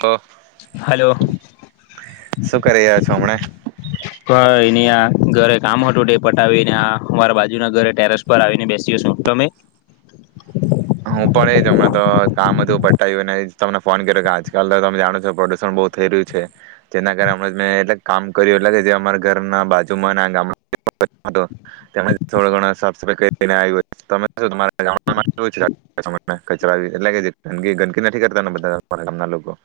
તો, હલો [unintelligible] શું કરી રહ્યા છો હમણાં. કંઈ ની આ, ઘરે કામ હતું તે પટાવીને આ અમારા બાજુના ઘરે ટેરેસ પર આવીને બેસીયો છું, તમે? હું પણ એ જ, હમણાં તો કામ હતું, પટાયવું ને એ જ તમને ફોન કર્યો કે આજકાલ તો તમે જાણો છો પ્રદૂષણ બહુ થઈ રહ્યું છે, જેના કારણે હમણાં જ મેં એટલે જ કામ કર્યું એટલેકે જે અમારા ઘરના બાજુમાં ના ગામ [unintelligible] થોડો ઘણો સાફ સફાઈ કરીને આયવો, તમે? [unintelligible] તમારા ગામડામાં? કચરા [unintelligible] એટલે જે ગંદ ગંદકી નથી કરતા ને, બધા તમારા ગામના લોકો?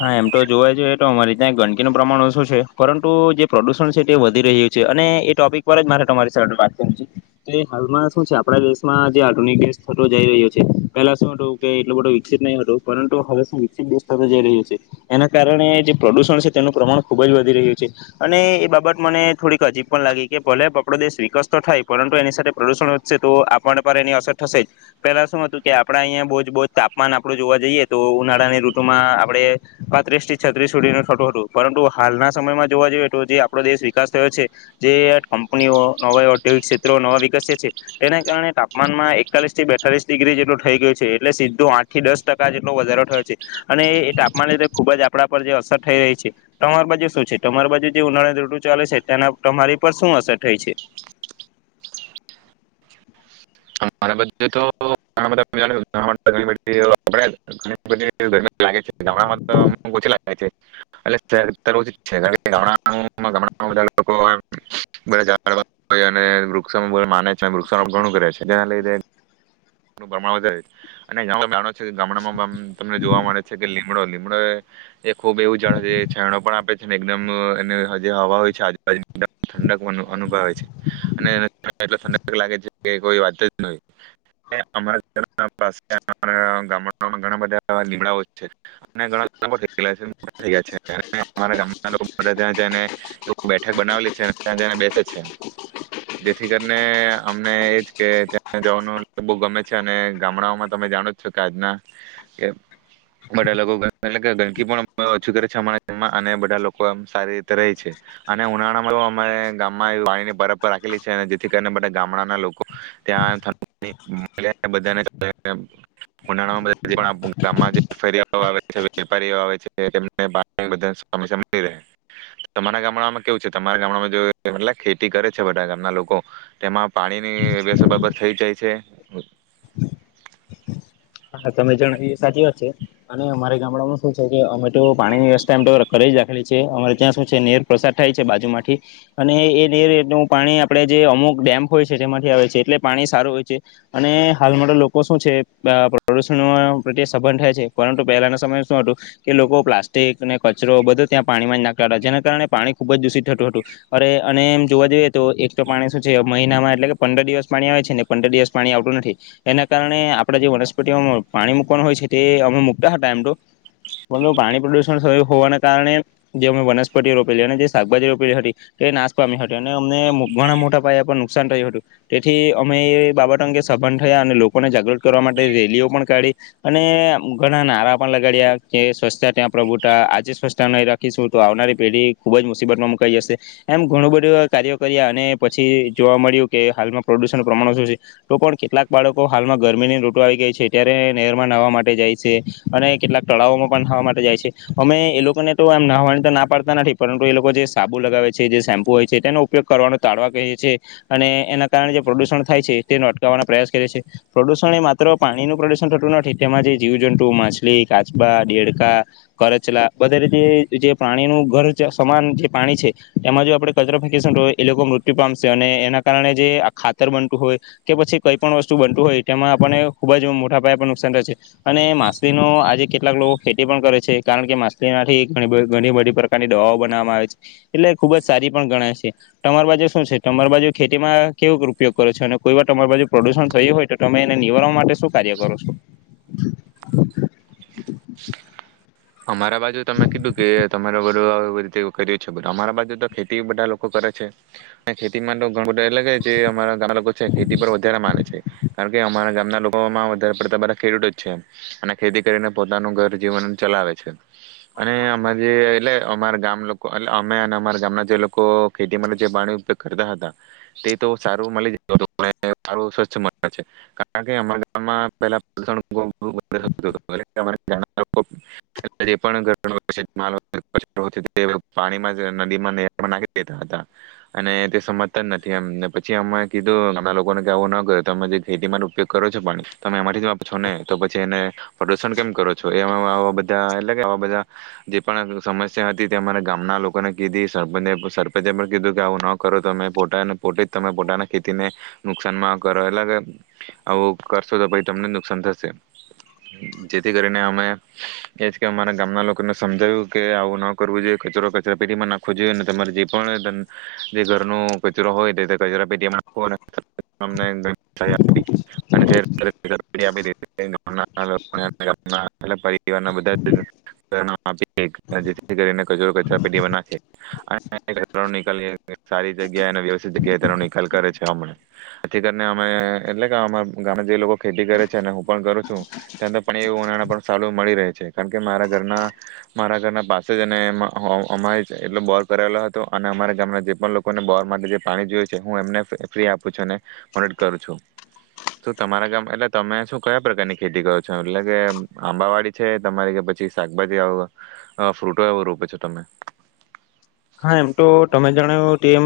હા, એમ ટો જોવા જએ ટો અમારી ત્યાં ગંદકીનું પ્રમાણ ઓછું છે, પરંતુ જે પ્રદૂષણ છે તે વધી રહ્યું છે, અને એ ટોપિક પર જ મારે તમારી સાથે વાત કરું છે. કે હાલમાં શું છે આપણા દેશમાં જે આધુનિક દેશ થતો જઈ રહ્યો છે, પેલા શું હતું કે એટલું બધું વિકસિત નહીં હતું, પરંતુ હવે શું વિકસિત દેશ થતો જઈ રહ્યો છે. છે, એના કારણે જે પ્રદુષણ છે, તેનું પ્રમાણ ખૂબ જ વધી રહ્યું છે, અને એ બાબત મને થોડીક અજીબ પણ લાગી, કે ભલે આપણો દેશ વિકસતો થાય પરંતુ એની સાથે પ્રદૂષણ વધશે તો આપણને પર એની અસર થશે જ, પેલા શું હતું કે આપણા અહીંયા બહુ જ બહુ જ તાપમાન આપડું જોવા જઈએ તો ઉનાળાની ઋતુમાં આપણે પાંત્રીસથી છત્રીસ સુધીન થતું હતું, પરંતુ હાલના સમયમાં જોવા જઈએ, તો જે આપણો દેશ વિકાસ થયો છે, જે કંપનીઓ નવા ઔદ્યોગિક ક્ષેત્રો નવા વિકસ્યા છે તેના કારણે તાપમાનમાં એકતાલીસ થી બેતાલીસ ડિગ્રી જેટલું થઈ ગયું છે, એટલે સીધું આઠ થી દસ ટકા જેટલો વધારો થયો છે અને એ તાપ માનને લીધે ખૂબ જ આપણા પર જે અસર થઈ રહી છે, તમારી બાજુ શું છે, તમારી બાજુ જે ઉનાળાની ૠતુ ચાલે છે, તેના તમારી પર શું અસર થઈ છે? મારા બધે તો ઘણાબધા [unintelligible] અને બધી રીતે લાગે છે, ગામડામાં તો અમુક ઓછી એટ ઓછું છે [unintelligible] વધુ ઝાડ લોકો વૃક્ષને છેૃક્ષ ઘણું કરે છે એના લીધે [unintelligible] અને ગામ ગ ગામડામાં તમને જોવા મળે છે, કે લીમડો લીમડો એ ખુબ એવું જાડ છે જે છેડો પણ આપે છે, એકદમ એ જે હવા હોય છે આજુબાજુ ઠંડક અનુભવે છે અને એ ઠંડક લાગે છે કે કોઈ વાત અજ નાઈ. ને અમારા ગામડા પાસે ઘણા બધા લીમડાઓ છે. ને ઘણા ગામમાં પણ છે. અમારા ગામના લોકો બધા ત્યાં જઈને ત્યાં જને બેઠક બનાવેલી છે. ત્યાં જને બેસે છે. જેથી કરીને અમને એજ કે તં જવાનું બ ગમે છે અને ગામડાઓમાં તમે જાણો છો કે આજના કે બધા લોકો એટલે કે ગંદકી પણ ઓછી કરે છે. અમારા ગામમાં અને બધા લોકો એમ સારી રીતે રેય છે. અને ઉનાળામાં અમારા ગામમાં પાણી ની પરબ પણ રાખેલી છે, અને જેથી કરીને બધા ગામડાના લોકો ત્યાં [unintelligible] ઉનાળામાં ગામમાં જે ફેરિયાઓ આવે છે, વેપારીઓ આવે છે તેમને પાણીની [unintelligible] સમસ્યા મળી રહે તમારા ગામડામાં કેવું છે? તમારા ગામડામાં ખેતી કરે છે બધા ગામના લોકો તેમાં પાણીની વ્યવસ્થા બરાબર થઈ જાય. છે. હા તમે જણ એ સાચી વાત છે, અને અમારે ગામડામાં શું છે કે અમે તો પાણીની વ્યવસ્થા એમ તો કરેલી જ રાખેલી છે. અમારે ત્યાં શું છે કે નહેર પ્રસાર થાય છે. બાજુમાંથી અને એ નહેર નું પાણી આપડે જે અમુક ડેમ હોય છે, તેમાંથી આવે છે એટલે પાણી સારું હોય છે, અને હાલમાં લોકો શું છે. પ્રદૂષણો પ્રત્યે સંબંધ થાય છે. પરંતુ પહેલાના સમય શું હતું કે લોકો પ્લાસ્ટિક ને કચરો બધો ત્યાં પાણીમાં જ નાખતા હતા. જેના કારણે પાણી ખુબ જ દૂષિત થતું હતું અરે અને એમ જોવા જઈએ તો એક તો પાણી શું છે મહિનામાં એટલે કે પંદર દિવસ પાણી આવે છે ને પંદર દિવસ પાણી આવતું નથી એના કારણે આપણે જે વરસ પણ તેમાં પાણી મકવાનું હોય છે, તે અમે મૂકતા હતા એમ તો પણ પાણી પ્રદુષણ થયું હોવાને કારણે જે અમે વનસ્પતિ રોપેલી, અને જે શાકભાજી રોપેલી હતી તે નાશ પામી હતી. અને અમને ઘણા મોટા પાયા પર નુકસાન થયું હતું. તેથી અમે એ બાબત અંગે સભન થયા અને લોકોને જાગૃત કરવા માટે રેલીઓ પણ કાઢી અને ઘણા નારા પણ લગાડ્યા કે સ્વચ્છતા ત્યાં પ્રભુતા. આજે સ્વચ્છતા નહી રાખીશું તો આવનારી પેઢી ખુબ જ મુસીબત માં મુકાઈ જશે એમ ઘણું બધું કાર્યો કર્યા અને પછી જોવા મળ્યું કે હાલમાં પ્રદુષણ પ્રમાણ ઓછું છે. તો પણ કેટલાક બાળકો હાલમાં ગરમીની ઋતુ આવી ગઈ છે. ત્યારે નહેરમાં નહવા માટે જાય છે, અને કેટલાક તળાવમાં પણ નહાવા માટે જાય છે અમે એ લોકોને તો એમ નહવાની તો ના પાડતા નથી પરંતુ એ લોકો જે સાબુ લગાવે છે જે શેમ્પુ હોય છે, તેનો ઉપયોગ કરવાનો તાળવા કહીએ છે, અને એના કારણે જે પ્રદુષણ થાય છે તેનો અટકાવવાનો પ્રયાસ કરે છે. પ્રદુષણ એ માત્ર પાણીનું પ્રદુષણ થતું નથી તેમાં જે જીવજંતુ માછલી, કાચબા, ડેળકા, કરચલા વગેરે જે જે પ્રણીનું ઘર સમાન જે પાણી છે, એમાં જો આપણેે કચરો ફેંકીશું તો એ લોકો મૃત્યુ પામશે અને એના કારણે જે આ ખાતર બનતું હોય કે પછી કઈ પણ વસ્તુ બનતું હોય તેમાં આપણે ખૂબ જ મોટા પાયા પર નુકસાન થાય છે. અને માછલીનું આજે કેટલાક લોકો ખેતી પણ કરે છે, કારણ કે માછલીમાંથી ઘણી, ઘણી બધી પ્રકારની દવાઓ બનાવામાં આવે છે, એટલે ખૂબ જ સારી પણ ગણાય છે. તમારો આજે શું છે તમારા બાજુ શું છે, ટમર બાજુ ખેતી માં કેવો ઉપયોગ કરે છે અને કોઈ વાર ટમર બાજુ પ્રદુષણ થયું હોય તો તમે એને નિવારવા માટે શું કાર્ય કરો છો? અમારા બાજુ તમે કીધું કે તમારે બધું રીતે કર છે. અમારા બાજુ તો ખેતી બધા લોકો કરે છે અને ખેતીમાં તો ઘણ બધું એ લાગે જે અમારા ગામના લોકો છે ખેતી પર વધારે માને છે કારણ કે અમારા ગામમાં ઘણા લોકોમાં વધારે પડતા બધા ખેડૂતો જ છે અને ખેતી કરીને પોતાનું ઘર જીવન ચલાવે છે. અને અ જે એટલે અમારા ગામ લોકો એટલે અમે અમારા ગામના જે લોકો ખેતી માટે જે પાણી ઉપયોગ કરતા હતા તે તો સારું મળી જતું હતું સાર સ્વચ્છ છે, કારણ કે અમારા ગામમાં પેલા [unintelligible] [inaudible] [unintelligible] પાણી માજ નદીમાં નાખી દેતા હતા અને તે સમજતા જ નથી એમને પછી અમે કીધુ ઘણા લોકોને આવું ન કર તમે જે ખેતી માટે ઉપયોગ કરો છો પાણી તમે એમાંથી છો ને તો પછી એને પ્રદુષણ કેમ કરો છો એ બ એટલે કે આવા બધા જે પણ સમસ્યા હતી તે અમારે ગામના લોકોને કીધી સરપંચે પણ કીધું કે આવું ન કરો તમે પોતે પોતે જ તમે પોતાના ખેતીને નુકસાનમાં કરો એટલે કે આવું કરશો તો ભાઈ તમને નુકસાન થશે જેથી કરીને અમે એ જ કે અમારા ગામના લોકોને સમજાવ્યું કે આવું ન કરવું જોઈએ કચરો કચરા પેટીમાં નાખવો જોઈએ, તમારે જે પણ જે ઘરનો કચરો હોય તે કચરા પેટીમાં નાખો પરરના [unintelligible] [unintelligible] કચરો કચરાપેટીમાં જ નાખીયે સારી જગ્યા અને વ્યવસ્થિત જગ્યાએ તેનો નિકાલ કરે છે હમણાં ખેતરની અને એટલે કે અ ગામ જે લોકો ખેતી કરે છે અને હું પણ કરું છું ત્યા એવુ સારું મળી રહે છે કારણ કે મારા ઘરના, મારા ઘરના પાસે જ અને અમારે એટલો બોર કરાવેલો હતો અને અમારા ગામના જે પણ લોકોને બોર માટે જે પાણી જોયું છે હું એમને ફ્રી આપું છું અને મદદ કરું છું તો તમારા ગામ એટલે તમે શું કયા પ્રકારની ખેતી કરો છો એટલે કે આંબાવાડી છે તમારી કે પછી શાકભાજી આવ ફ્રૂટો આવો રોપે છો તમે? હા એમ તો તમે જણાવો તેમ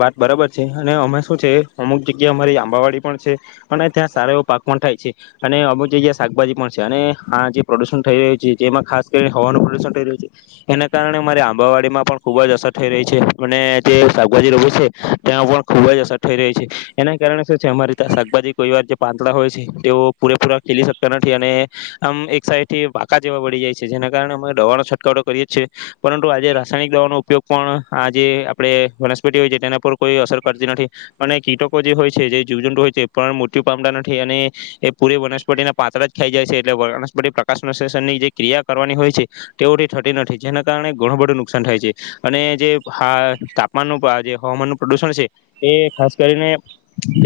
વાત બરાબર છે અને અમે શું છે અમુક જગ્યા અમારી આંબાવાડી પણ છે અને ત્યાં સારા એવો પાક પણ થાય છે અને અમુક જગ્યા શાકભાજી પણ છે અને હા જે પ્રદુષણ થઈ રહ્યું છે જેમાં ખાસ કરીને હવાનું પ્રદુષણ થઈ રહ્યું છે એના કારણે અમારે આંબાવાડીમાં પણ ખૂબ જ અસર થઈ રહી છે અને જે શાકભાજી રોપી છે ત્યાં પણ ખૂબ જ અસર થઈ રહી છે એના કારણે શું છે અમારી શાકભાજી કોઈ વાર જે પાંતળા હોય છે તેઓ પૂરેપૂરા ખીલી શકતા નથી અને આમ એક સાઈડ થી પાકા જેવા પડી જાય છે જેના કારણે અમે દવાનો છંટકાવટો કરીએ જીએ પરંતુ આજે રાસાણિક દવનો ઉપયોગ પણ આ જે આપે વનસ્પતિ હોય છે તેના પર કોઈ અસર કરતી નથી અને કીટકો જે હોય છે જે જીવજંડુ હોય છે એ પણ મૃત્યુ પામતા નથી અને એ પૂરી વનસ્પતિના પાત્ર જ ખાઈ જાય છે એટલે વનસ્પતિ પ્રકાશ ની જે ક્રિયા કરવાની હોય છે તેઓ થતી નથી જેના કારણે ઘણું બધું થાય છે અને જે હ તાપમાનનું જે હવામાનનું પ્રદુષણ છે એ ખાસ કરીને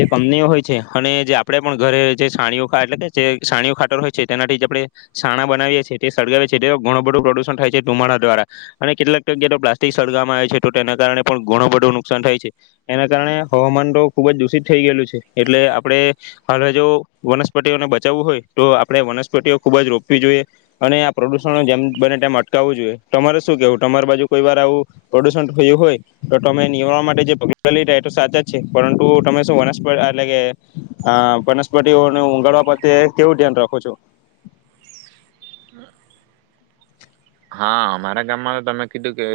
જે કંપનીઓ હોય છે અને જે આપણે પણ ઘરે જે સાણીઓ એટલે કે જે સાણીઓ ખાટર હોય છે તેનાથી આપણે સાણા બનાવીએ છીએ તે સળગાવએ છે તે ઘણું બધું પ્રદુષણ થાય છે ટુમાડા દ્વારા અને કેટલાક ટગ્યા તો પ્લાસ્ટિક સળગાવવામાં આવે છે તો તેના કારણે પણ ઘણું બધું નુકસાન થાય છે એના કારણે હવામાન તો ખૂબ જ દૂષિત થઈ ગયેલું છે એટલે આપણે હાલ જો વનસ્પતિઓને બચાવવું હોય તો આપણે વનસ્પતિઓ ખૂબ જ રોપવી જોઈએ અને આ પ્રદૂષણો જેમ બને તેમ અટકાવવું જોઈએ તમારે શું કેવું તમારી બાજુ કોઈ વાર આવું પ્રદુષણ થયું હોય તો તમે નિવારવા માટે જે પગલા લ રહ્યા એ તો સાચા જ છે પરંતુ તમે શું વનસ્પતિ એટલે કે આ વનસ્પતિઓને ઊગાળવા પ્રત્યે કેવું ધ્યાન રાખો છો? હા મારા ગામમાં તો તમે કીધું કે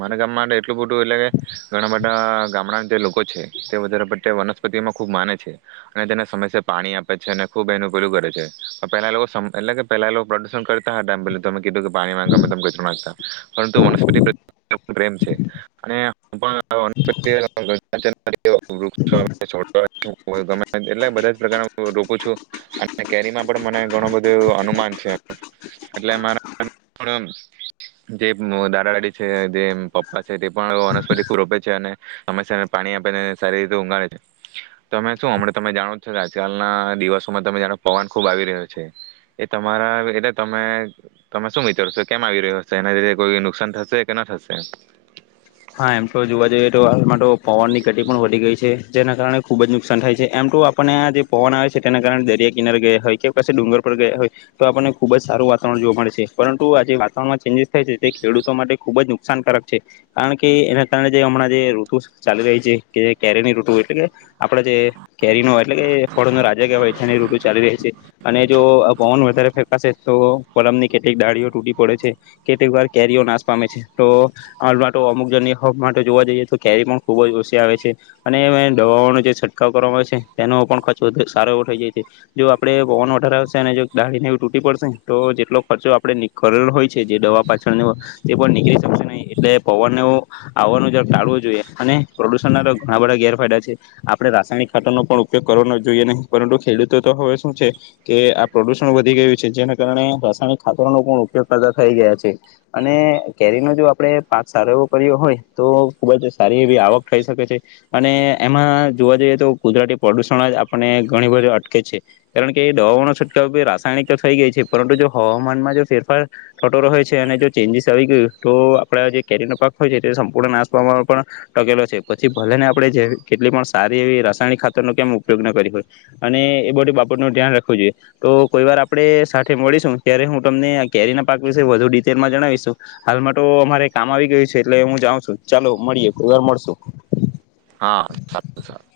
મારા ગામમાં એટલું બધું એટલે કે ઘણા બધા ગામડા જે લોકો છે તે વધારે પ્રત્યય વનસ્પતિમાં ખુબ માને છે અને તેને સમસ્યા પાણી આપે છે અને ખુબ એનું પેલું કરે છે પેલા લોકો એટલે કે પેલા લોકો પ્રદુષણ કરતા હતા પેલું તમે કીધું કે પાણીમે ગમેતેમ કચરો નાખતા પરંતુ વનસ્પતિ પ્રેમ છે અને બધા રોપું છું અને કેરીમાં પણ મને ઘણું બધું અનુમાન છે એટલે મારા જે દાદા દાદી છે જે પપ્પા છે તે પણ વનસ્પતિ ખુબ રોપે છે અને હંમેશાને પાણી આપેને સારી રીતે ઊગાળે છે તમે શું હમણાં તમે જાણો જ છ કે આજકાલના દિવસોમાં તમે જાણો પવન ખુબ આવી રહ્યો છે એ તમારા એવીરીતે તમે તમે શું વિચારો છો, કેમ આવી રહ્યો હશે એના લીધે કોઈ નુકસાન થશે કે ન થશે? હા એમ તો જોવા જઈએ તો હાલમાં તો પવન ની ઘટી પણ વધી ગઈ છે જેના કારણે ખુબ જ નુકસાન થાય છે એમ તો આપણને આ જે પવન આવે છે તેના કારણે દરિયા કિનારે ગયા હોય કે પછી ડુંગર પર ગયા હોય તો આપણને ખુબ જ સારું વાતાવરણ જોવા મળેશે પરંતુ આજે વાતાવરણમાં ચેન્જજીસ થાય છે તે ખેડતો માટે ખુબ જ નુકસાનકારક છે. કારણ કે એના કારણે જે હમણાં જે ઋતુ ચાલી રહી છે કે જે કેરીની ઋતુ એટલે કે આપણે જે કેરી નો એટ કે એ ફળો રાજા કેવાય. કરીની ઋતુ ચાલી રહી છે અને જો પવન વધારે ફેંકાશે તો પલમ ની કેટલીક દાળીઓ તૂટી પડે છે કેટલીક વાર કેરીઓ નાશ પામે છે તો તો અમુક જન્ય માટે જોવા જઈએ તો કેરી પણ ખૂબ જ ઓછી આવે છે અને દવાઓનો જે છંટકાવ કરવામાં આવે છે તેનો પણ ખર્ચો વધ સારો એવો થઈ જાય છે જો આપડણે પવનો વધાર આવશે અને જો દાળીને એ તૂટી પડશે તો જેટલો ખર્ચો આપણે કરેલ હોય છે જે દવા પાછળનો તે પણ નીકળી શકશે નહીં એટલે પવનનો આવનો જ ટાળવો જોઈએ અને પ્રદુષણના ઘણા બધા ગેરફાયદા છે આપણે રાસાયણિક ખાતરનો પણ ઉપયોગ કરવાનો જોઈએ નહીં પરંતુ ખેડૂતો તો હવે શું છે કે આ પ્રદુષણ વધી ગયું છે જેના કારણે રાસાયણિક ખાતરનો પણ ઉપયોગ કરતા થઈ ગયા છે અને કેરીનો જો આપણે પાક સારો એવો કર્યો હોય તો ખૂબ જ સારી એવી આવક થઈ શકે છે અને એમાં જોવા જઈએ તો ગુજરાતી પ્રદૂષણ અજ આપણને ઘણી બધી અટકે છે કારણ કે એ દવાઓનો છટકાવો રાસાયણિક તો થઈ ગઈ છે પરંતુ જો હવામાનમાં જો ફેરફાર થતો રહે છે અને જો ચેન્જીસ આવી ગયું તો આપણા જે કેરીનો પાક હોય છે તે સંપૂર્ણ નાશ પાવામાં પણ ટકેલો છે પછી ભલેને આપણે જે કેટલી પણ સારી એવી રાસાયણિક ખાતરનો કેમ ઉપયોગ ન કરી હોય અને એ બધી બાબતનું ધ્યાન રાખવું જોઈએ તો કોઈ વાર આપણે સાથે મળીશું ત્યારે હું તમને કેરીના પાક વિશે વધુ ડિટેલમાં જણાવીશું હાલમાં તો અમારે કામ આવી ગયું છે એટલે હું જાઉં છું ચાલો મળીએે કેવાર મળશું. હા સારું સારું.